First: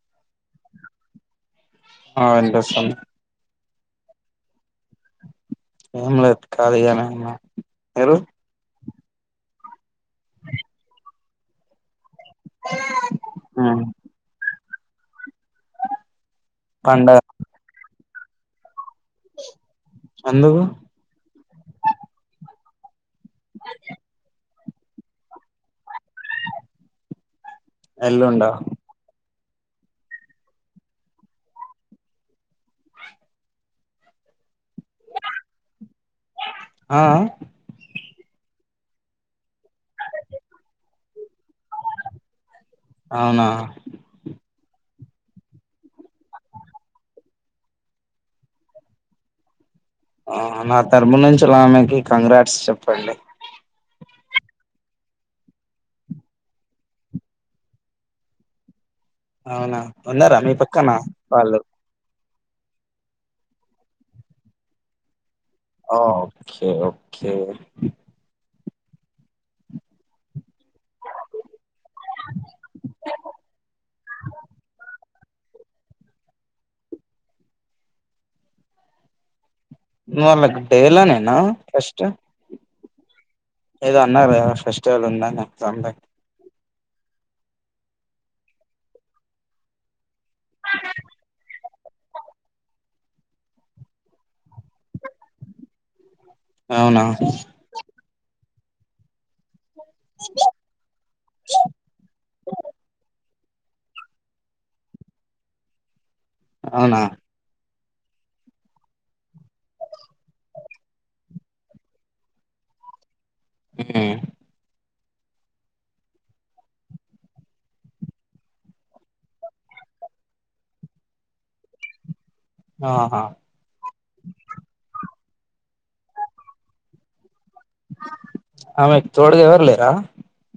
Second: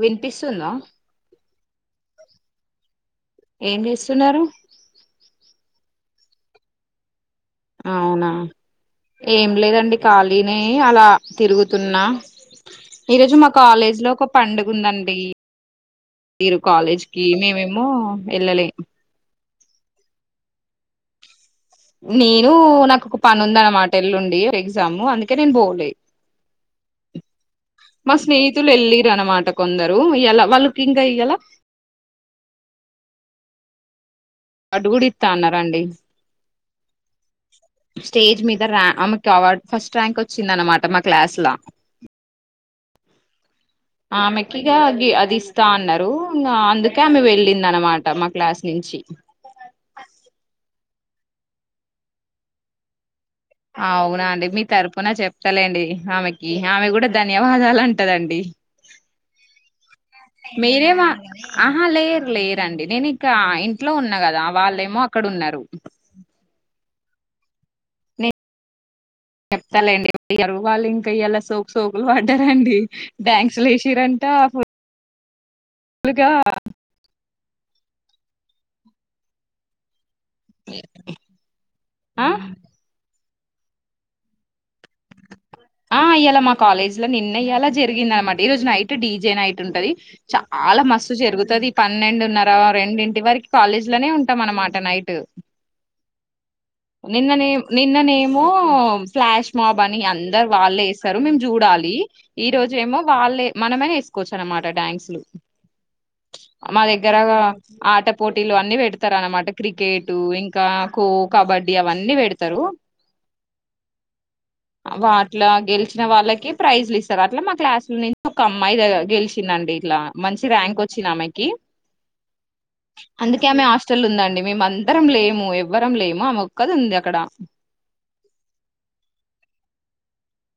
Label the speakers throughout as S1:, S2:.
S1: వినిపిస్తుందా
S2: ఆ వినిపిస్తుంది
S1: ఏం చేస్తున్నారు
S2: ఏం లేదు కలిగానే ఉన్న
S1: అవునా ఏం లేదండి ఖాళీనే అలా తిరుగుతున్నా ఈరోజు మా కాలేజీ లో ఒక పండుగ ఉందండి ఈరోజు
S2: పండగ
S1: కాలేజ్కి మేమేమో వెళ్ళలే
S2: ఎందుకు
S1: నేను నాకు ఒక పని ఉంద అన్నమాట ఎల్లుండి ఎగ్జామ్ అందుకే నేను పోలే మా
S2: ఎల్లుండా
S1: స్నేహితులు ఎల్లిరు అన్నమాట కొందరు ఇ ఎలా వాళ్ళుకి ఇంకా ఇయ్యాల అడుగుడు ఇస్తా అన్నారండి
S2: ఆ
S1: స్టేజ్ మీద రా ఆమెకి అవార్డ్ ఫస్ట్ ర్యాంక్ వచ్చింద అనమాట మా క్లాస్ల
S2: అవునా
S1: ఆమెకిగా అద్ అది ఇస్తా అన్నారు ఇగా అందుకే ఆమె వెళ్ళిందనమాట మా క్లాస్ నుంచి చి
S2: ఆ నా తరపునా నుంచి అలామెకి కంగ్రాట్స్ చెప్పండి
S1: అవునా అండి మీ తరఫున చెప్తలేండి ఆమెకి ఆమె కూడా ధన్యవాదాలు అంటదండి
S2: అవునా ఉన్నారా మీ పక్కన
S1: మీరే మా
S2: వాళ్ళు
S1: ఆహా లే లేరండి నేను ఇక ఇంట్లో ఉన్నా కదా వాళ్ళేమో అక్కడ ఉన్నారు
S2: ఆ ఓకే ఓకే
S1: నెన్ సలే అండి [unintelligible] వాళ్ళు ఇంకా ఇయ్యలా సోకు సోకులు పడ్డారండి డ్యాంక్స్లు వేసిరంట ఫుల్గా
S2: మాళ్ళకి డే లో నేేనా ఫెస్ట్
S1: ఆ
S2: ఏదో అన్నారు కదా ఫెస్టివల్ ఉందని చొప్పి అందుకీ
S1: కాలేజ్ లో నిన్న ఇయాలా జరిగింది అనమాట ఈ రోజు నైట్ డీజే నైట్ ఉంటది చాలా మస్తు జరుగుతాది పన్నెండున్నర రెండింటి వరకు కాలేజ్ లోనే ఉంటాం అన్నమాట నైట్
S2: అవునా
S1: నిన్న నేమ్ నిన్న నేమో ఫ్లాష్ మాబ్ అని అందరు వాళ్ళే చేస్తారు మేము చూడాలి ఈ రోజు ఏమో వాళ్ళే మనమే ఎసుకోవచ్చు అనమాట డ్యాన్స్లు మా
S2: అవునా
S1: దగ్గరగా ఆట పోటీలు అన్ని పెడతారనమాట క్రికెట్ ఇంకా ఖోక్ కబడ్డీ అవన్నీ పెడతారు.
S2: ఉమ్ హు
S1: వాట్ల గెలిచిన వాళ్ళకి ప్రైజ్లు ఇస్తారు అట్లా మా క్లాసుల నుంచి ఒక అమ్మాయి గెలిచిందండి ఇట్లా మంచి ర్యాంక్ వచ్చింది ఆమెకి
S2: [unintelligible] ఆహా
S1: అందుకే ఆమె హాస్టల్ ఉందండి మేము అందరం లేము ఎవ్వరం లేము మామే ఒక్కది ఉంది అక్కడ
S2: ఆమెక్ తోడ్గా ఎవర్ లేరా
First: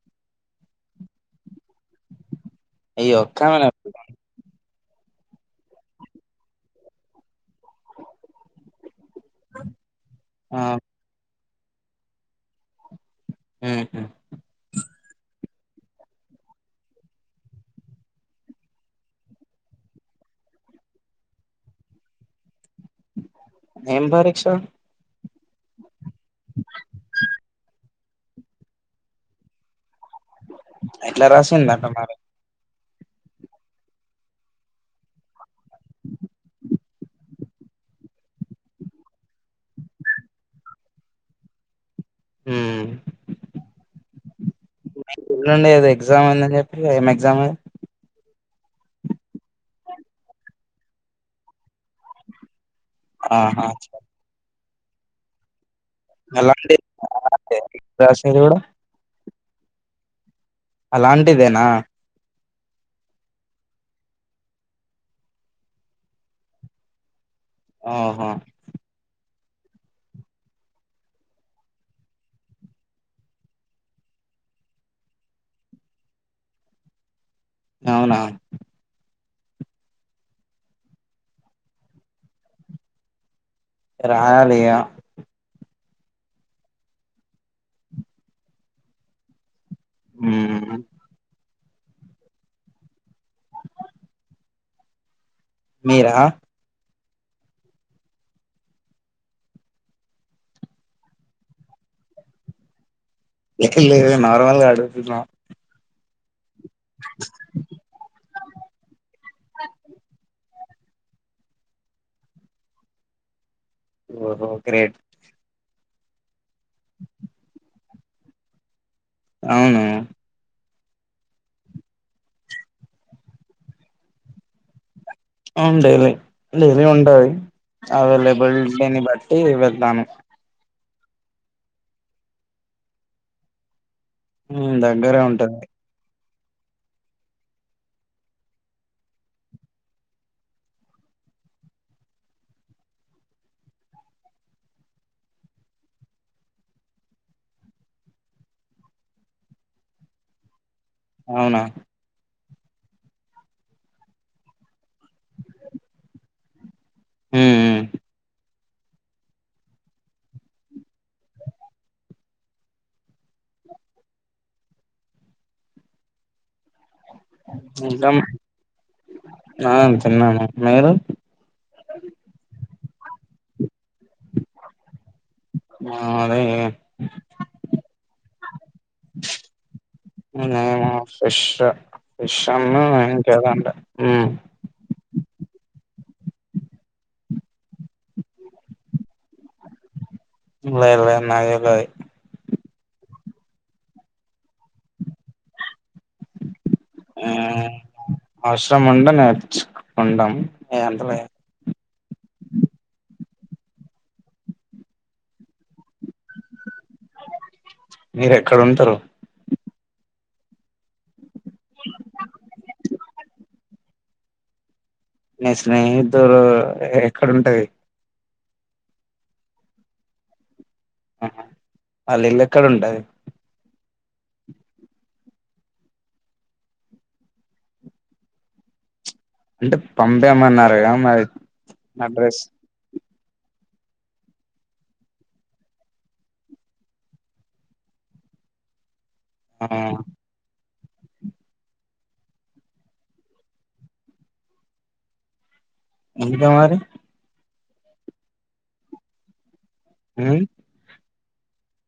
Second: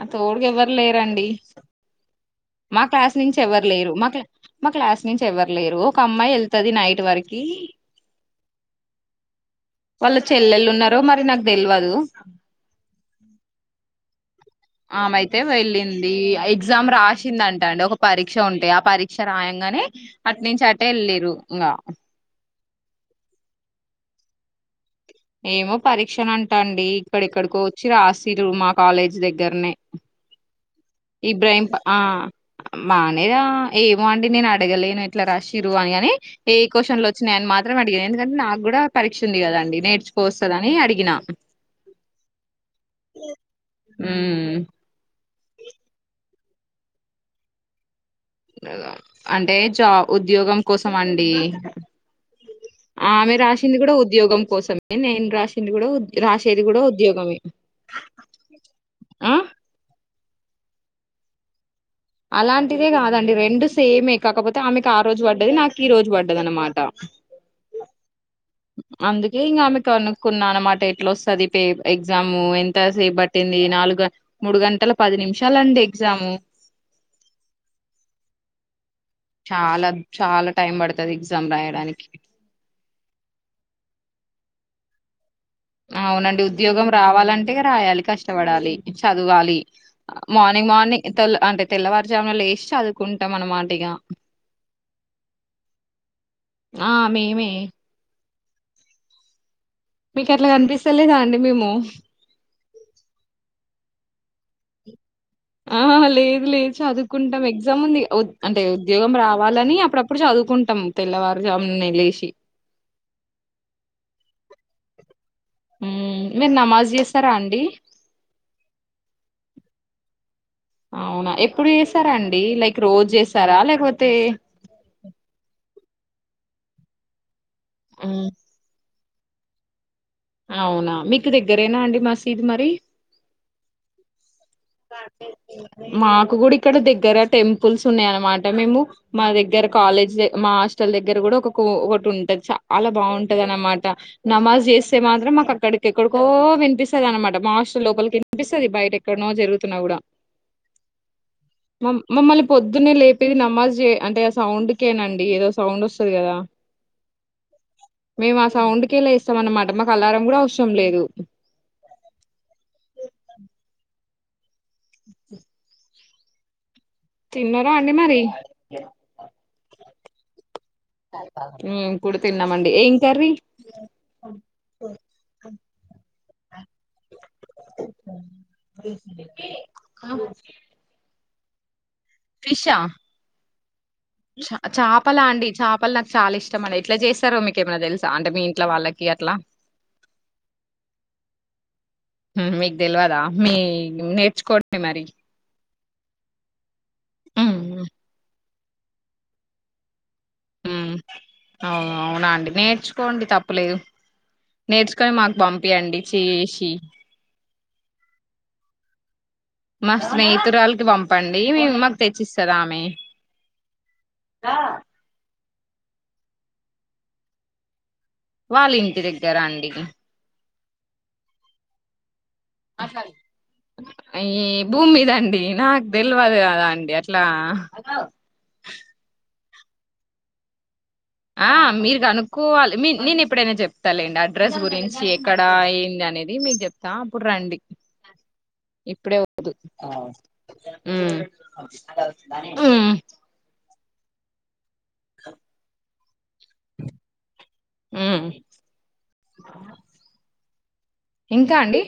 S1: ఆ తోడుగా ఎవ్వరు లేరండి మా క్లాస్
S2: అయ్యో
S1: నుంచి ఎవరు
S2: ఒక్కమేనా
S1: లేరు మా క్లా మా క్లాస్ నుంచి ఎవ్వరలేరు ఒక అమ్మాయి వెళ్తది నైట్ వరకి వాళ్ళ
S2: ఆ
S1: చెల్లెళు ఉన్నారో మరి నాకు తెల్వదు
S2: హాయ్ ఫ్రెండ్స్
S1: ఆమెయితే వెళ్ళింది ఎగ్జామ్ రాసిందంటా అండి ఒక పరీక్ష ఉండే ఆ పరీక్ష రాయంగా నే అట్ నుంచి అటే వెళ్ళిండ్రు ఇగా
S2: ఎం పరిక్ష
S1: ఏమో పరీక్ష అంటా అండి ఇక్కడక్కడికో చి రాశిరు మా కాలేజ్ దగ్గరనే
S2: ఎట్లా
S1: ఇబ్రాహిం
S2: రాసిందట
S1: ఆ
S2: మరి
S1: మానేద ఏమో అండి నేను అడగలేను ఇట్లా రాశిరు అనిగాని ఏ క్వశ్చన్ లో వచ్చినా ఆయన మాత్రం అడిగాను ఎందుకంటే నాకు కూడా పరీక్ష ఉంది కదాండి నేర్చుకో వస్తుంది అని అడిగిన
S2: [unintelligible] మ్మ్
S1: ఉమ్
S2: ఎల్లుండి ఏది ఎగ్జామ్ ఉందని చెప్పిరు ఏం ఎగ్జామ్ అది
S1: అంటే జా ఉద్యోగం కోసం అండి ఆమె
S2: ఆహా
S1: రాసింది కూడా ఉద్యోగం కోసమే నేను రాసింది కూడా రాశేది
S2: అలాంటి
S1: కూడా ఉద్యోగమే
S2: రాసేది కూడా
S1: ఆ
S2: అలాంటిదేనా
S1: అలాంటిదే కాదండి రెండు సేమే కాకపోతే ఆమెకు ఆ రోజు పడ్డది నాకు ఈ రోజు పడ్డది అనమాట
S2: ఆహా
S1: అందుకే ఇంకామె కనుక్కున్నా అనమాట ఎట్లా వస్తుంది పే ఎగ్జాము ఎంత సేపు పట్టింది నాలుగు మూడు గంటల పది నిమిషాలండి ఎగ్జాము
S2: అవునా
S1: చాలా చాలా టైం పడుతుది ఎగ్జామ్ రాయడానికి
S2: రాయాలి ఇగ
S1: అవునండి ఉద్యోగం రావాలంటే రాయాలి కష్టపడాలి చదవాలి మార్నింగ్
S2: మ్మ్
S1: మార్నింగ్ తల్లు అంటే తెల్లవారుజామున లేసి చదువుకుంటాం అనమాటిగా
S2: మీరా
S1: ఆ మేమే మీకట్లా కనిపిస్తలేదా అండి మేము
S2: లేదు నార్మల్గా అడుగుతున
S1: ఆ లేదు లేదు చదువుకుంటాం ఎగ్జామ్ ఉంది అంటే ఉద్యోగం రావాలని అప్పుడప్పుడు చదువుకుంటా తెల్లవారు జామున లేసి
S2: ఓహో గ్రేట్
S1: మీరు నమాజ్ చేస్తారా అండి
S2: అవును
S1: అవునా ఎప్పుడు చేసారా అండి లైక్ రోజు చేసారా లేకపోతే
S2: ఆ డైలీ డైలీ ఉంటది
S1: మ్మ్
S2: అవైలబిలిటీని బట్టి వెతాను
S1: అవునా మీకు దగ్గరేనా అండి మసీదు మరి
S2: మ్మ్ దగ్గరే ఉంటది
S1: మా కూడా ఇక్కడ దగ్గర టెంపుల్స్ ఉన్నాయ అనమాట మేము మా దగ్గర కాలేజ్ మా హాస్టల్ దగ్గర కూడా ఒకటి ఉంటది చాలా బాగుంటది అనమాట నమాజ్ చేస్తే మాత్రం మాకు అక్కడికిక్కడికో ఓ వినిపిస్తుంది అనమాట మా హస్టల్ లోపలికి వినిపిస్తుంది బయట ఎక్కడనో జరుగుతుంది న్నా కూడా
S2: అవునా
S1: మ మమ్మల్ని పొద్దునే లేపేది నమాజ్ అంటే ఆ సౌండ్కేనండి ఏదో సౌండ్ వస్తుంది కదా
S2: మ్మ్ మ్మ్
S1: మేము ఆ సౌండ్కికే లేస్తాం అన్నమాట మాకు అలారం కూడా అవసరం లేదు
S2: [inaudible]
S1: తిన్నారా అండి
S2: ఇక
S1: మరి
S2: ఆ [inaudible] మీరు
S1: కూడు తిన్నామండి ఏం కర్రి [inaudible]
S2: అ అదే
S1: ఆ
S2: విషా విష్ అన్నా ఇంకేది అంట ఉ
S1: చపలా అండి చాపలు నాకు చాలా ఇష్టం అండి ఇట్లా చేస్తారో మీకేమైనా తెలుసా అంటే మీ ఇంట్ల వాళ్ళకి అట్లా
S2: లేదు లేదు నాకు తెలువది
S1: మీకు తెలువదా మీ నేర్చుకోండి మరి
S2: ఆ
S1: ఉమ్,
S2: అవసరం ఉంటే నేర్చు
S1: ఉ అవు అవునా అండి నేర్చుకోండి తప్పు తులేదు నేర్చుకొని మాకు పంపియండి చేసి
S2: మీరు ఎక్కడ ఉంటారు
S1: మా స్నేహితురాలకి పంపండి మ మాకు తెచ్చిస్తాది ఆమె దా
S2: ని స్నేహితురాలు ఎక్కడ ఉంటది
S1: వాళ్ళ ఇంటి దగ్గర అండి
S2: ఆహ వాళ్ళ ఇళ్ళు ఎక్కడ ఉంటది
S1: ఈ భూమి మీద అండి నాకు తెలివదు కదా అండి అట్లా
S2: అంటే పంపేమన్నారుగా
S1: ఆ మీరు కనుక్కోవాలి మీ నేను ఇపు ఎప్పుడైనా చెప్తా లేండి అడ్రస్ గురించి ఎక్కడ ఏంది అనేది మీకు చెప్తా అప్పుడు రండి ఇప్పుడే ఓ వద్దు
S2: ఆ,
S1: ఉ ఉ [inaudible]
S2: ఇంకా మరి
S1: ఉ ఆహా
S2: ఉ
S1: ఇంకా అండి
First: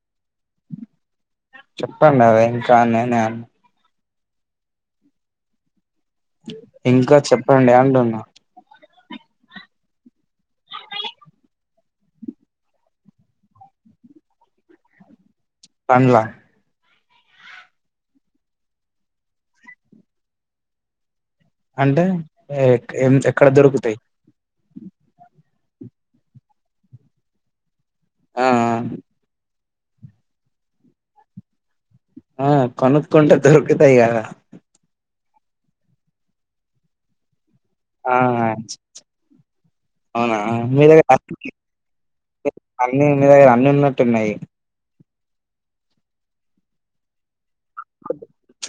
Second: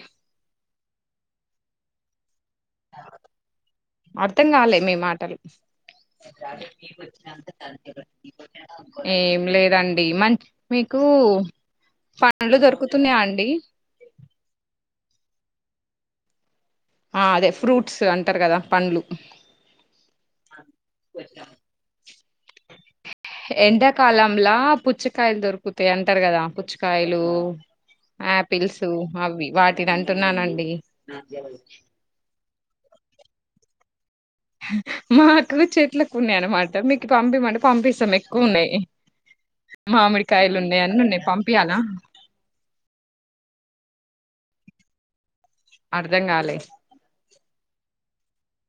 S2: చెప్తాండవే ఇంకా నేనే అని
S1: అర్థం కాలే మీ మాటలు
S2: ఇంకా చెప్పండి అంటున్నా
S1: ఏం లేదండి మంచు మీకు పండ్లు దొరుకుతున్నాయా అండి
S2: [inaudible] పండ్ల ఆ
S1: ఆ అదే ఫ్రూట్స్ అంటారు కదా పండ్లు
S2: అంటే ఏత్
S1: ఎండాకాలం లా పుచ్చకాయలు దొరుకుతాయి అంటారు కదా పుచ్చికాయలు
S2: ఆ
S1: ఆపిల్స్ అవి వాటిని అంటున్నానండి
S2: ఆ కొనుక్కుంటే దొరుకుతాయి కదా
S1: మాకు చెట్లకు ఉన్నాయి అన్నమాట మీకు పంపిమంటే పంపిస్తాం ఎక్కువ
S2: ఆచు
S1: ఉన్నాయి
S2: అవునా
S1: మామిడికాయలు ఉన్నాయి
S2: మీ
S1: అన్ని
S2: దగ్గర
S1: ఉన్నాయి పంపియాలా
S2: అన్ని మీ దగ్గర అన్ని ఉన్న టున్నాయి
S1: అర్ధం కాలే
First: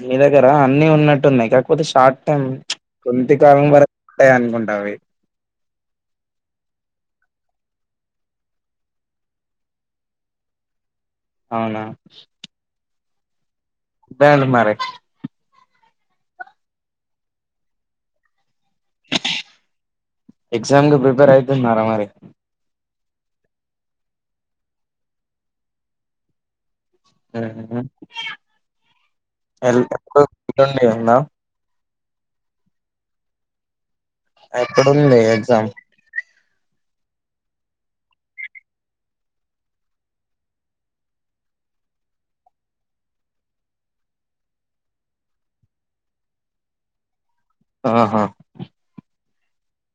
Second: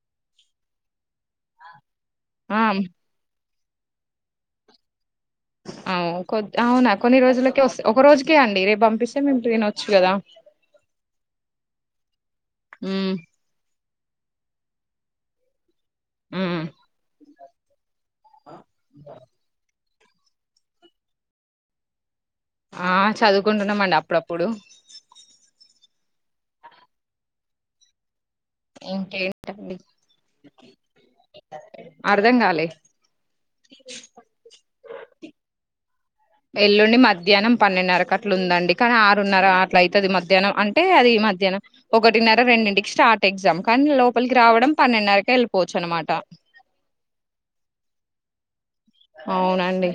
S2: మీ దగ్గర అన్ని ఉన్నట్టు ఉన్నాయి కాకపోతే షార్ట్ టైమ్
S1: ఆ
S2: కొనిటిక్ కారున్ వరకు వస్తాయ్ అనుకుంటా అవి
S1: అవు కొద్ అవునా కొన్ని రోజులకే వస్తాయి ఒక రోజుకే అండి రేపు పంపిస్తే మేము ట్రైన్ వచ్చు కదా
S2: అవునా
S1: ఉ
S2: బ్యాండ్ మరి
S1: ఉ ఉ
S2: ఎగ్జామ్ కు ప్రిపేర్ అయితున్నారా మరి
S1: ఆ చదువుకుంటున్నామండి అప్పుడప్పుడు
S2: ఉహూ
S1: ఇంకేంటండి
S2: హెల్త్ [inaudible] ఎన్నా
S1: అర్ధం కాలే
S2: ఎప్పుడూ ఉంది ఎగ్జామ్
S1: ఎల్లుండి మధ్యాహ్నం పన్నెండున్నర కట్లు ఉందండి. కానీ ఆరున్నర అల అయితది మధ్యాహ్నం అంటే అది మధ్యాహ్నం. ఒకటిన్నర రెండింటికి స్టార్ట్ ఎగ్జామ్ కానీ లోపలికి రావడం పన్నెండున్నరకే వెళ్ళిపోవచ్చు అనమాట.
S2: ఆహా
S1: అవునండి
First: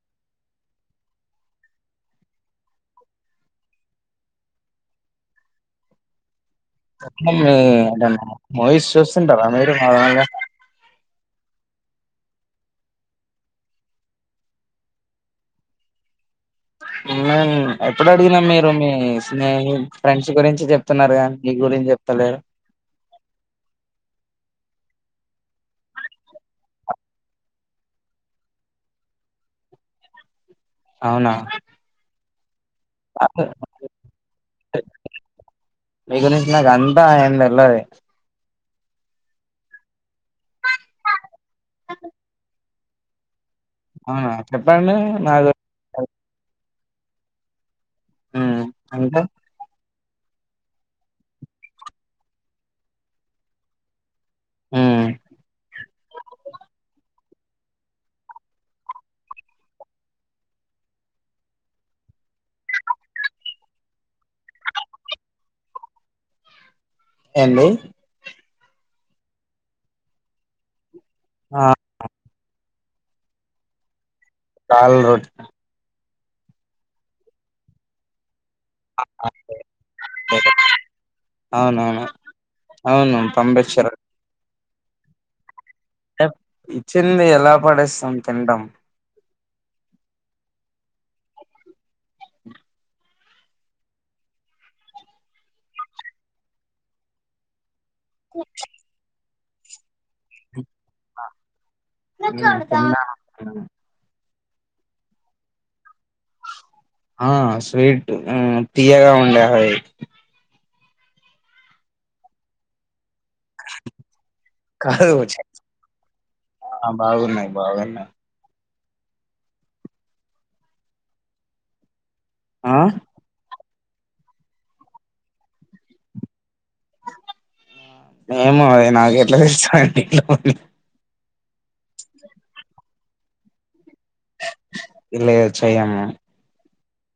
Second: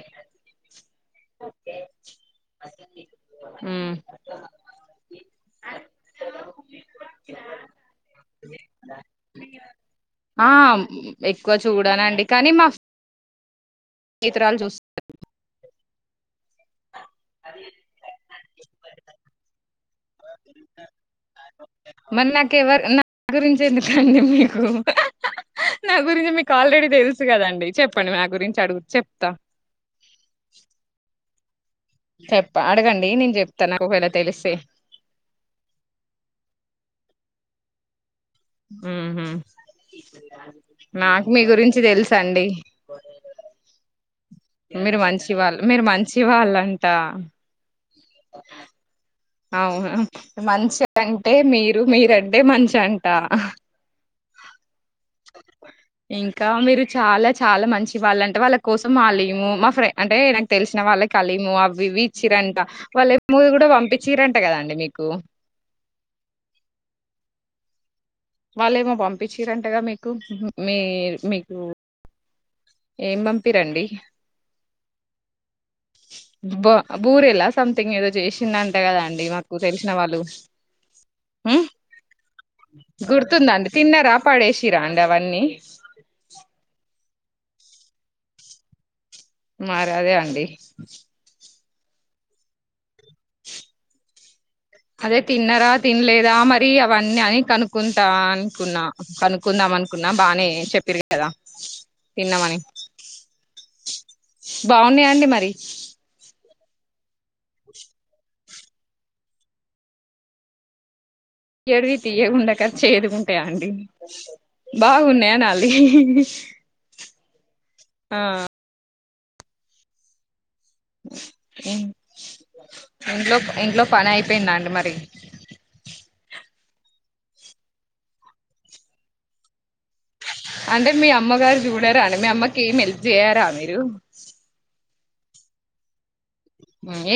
S1: ఉమ్
S2: [inaudible] మూవీస్ చూస్తుంటారా మీరు నార్మల్ గా
S1: ఆ ఎక్కువ చూడనండి కానీ మాక్ స్నేహితురాలు చూస్
S2: మేన్ ఎప్పుడు అడిగినా మీరు మీ స్నేహి ఫ్రెండ్స్ గురించి చెప్తున్నారు, కానీ మీ గురించి
S1: మరి
S2: చెప్తాలేరు.
S1: నాకెవరు నా గురించి ఎందుకండి మీకు నా గురించి మీకు ఆల్రెడీ తెలుసు కదండి. చెప్పండి నా గురించి అడుగు చెప్తా.
S2: అవునా
S1: చెప్ప అడగండి నేను చెప్తాను, నాకు ఒకవేళ తెలిస్తే.
S2: మీ గురించి నాగ అంతా ఎమ్ తెల్వదు
S1: ఉమ్ హు నాకు మీ గురించి తెలుస్ అండి.
S2: అవునా చెప్పండి
S1: మీరు మంచి
S2: నాకు
S1: వాళ్ళు, మీరు మంచి వాళ్ళంట్ ట
S2: హ్మ్ అంటే
S1: అవున మంచ్ అంటే మీరు, మీరంటే మంచ్ అంట.
S2: హ్మ్
S1: ఇంకా, మీరు చాలా చిన్ చాలా మంచి వాళ్ళంట, వాళ్ళ కోసం వల్లే మా ఫ్రెండ్ అంటే ఈయనకి తెలిసిన వాళ్ళకి హలిము అవి ఇవి ఇచ్చిరంట వాళ్ళ ఏము కూడా పంపించిరట్, అంట కదాండి మీకు
S2: ఎండి
S1: వాళ్ళేమో పంపించరంటగా, మీకు మీ మీకు
S2: ఆ
S1: ఏం పంపి రండి
S2: దాల్ రొట్ట్
S1: బా బూరెలా సథింగ్ ఏదో జేష్ చిన్నంట కదా అండి, మాకు తెలిసిన వాళ్ళు, ఉమ్
S2: అవునవును అవును
S1: గుర్తుందండి
S2: పంపించారు
S1: తిన్నరా పాడేసిరా అండి అవన్నీ
S2: ఇచ్చింది ఎలా పడేస్తాం తిన్నటం
S1: మరి అదే అండి అదే తిన్నరా తినలేదా, మరి అవన్నీ అని కనుక్. కుంటా అనుకున్నా అనుకుందాం అన్ కున్నా బాగానే చెప్పిరు కదా తిన్నామని.
S2: హ్మ్ తిన్నాను
S1: బాగున్నాయండి మరి
S2: ఆ స్వీట్ తీయగా ఉండే హాయ్
S1: ఎడువి తీయకుండా చెడుగుంట్ ట్ట అండి
S2: కాదు
S1: బాగున్నాయి అనాలి
S2: బాగున్న
S1: ఆ
S2: ఆ
S1: ఇంట్లో, ఇంట్లో పని అయిపోయిందండి మరి
S2: ఏమో అది నాకు ఎట్లా తెస్తాండి ఇంట్
S1: అమ్మ గారు చూడారని మ మీ అమ్మకి ఏమి హెల్ చేయారా మీరు
S2: లేదు చెయ్యను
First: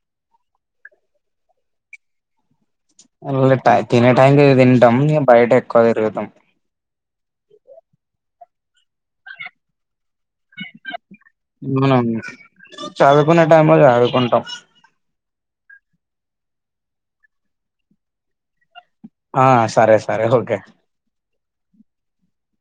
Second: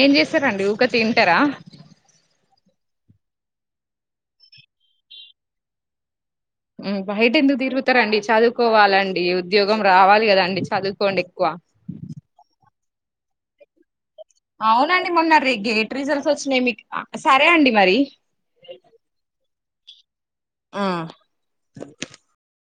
S1: ఏం చేస్తారాండి ఊకె తింటారా
S2: తినే టైం తింటాం, ఇక బయట ఎక్కువ తిరుగుతాం
S1: బయట ఎందుకు తిరుగుతారండి చదువుకోవాలండి ఉద్యోగం రావాల కదండి చదువుకోండి ఎక్కువ
S2: మనం చదువుకునే టైం లో చదువు
S1: అవునండి మొన్న రే గేట్ రిజల్ట్స్ వచ్చినాయి మీకు సరే అండి మరి
S2: ఆ సరే సరే ఓకే
S1: అ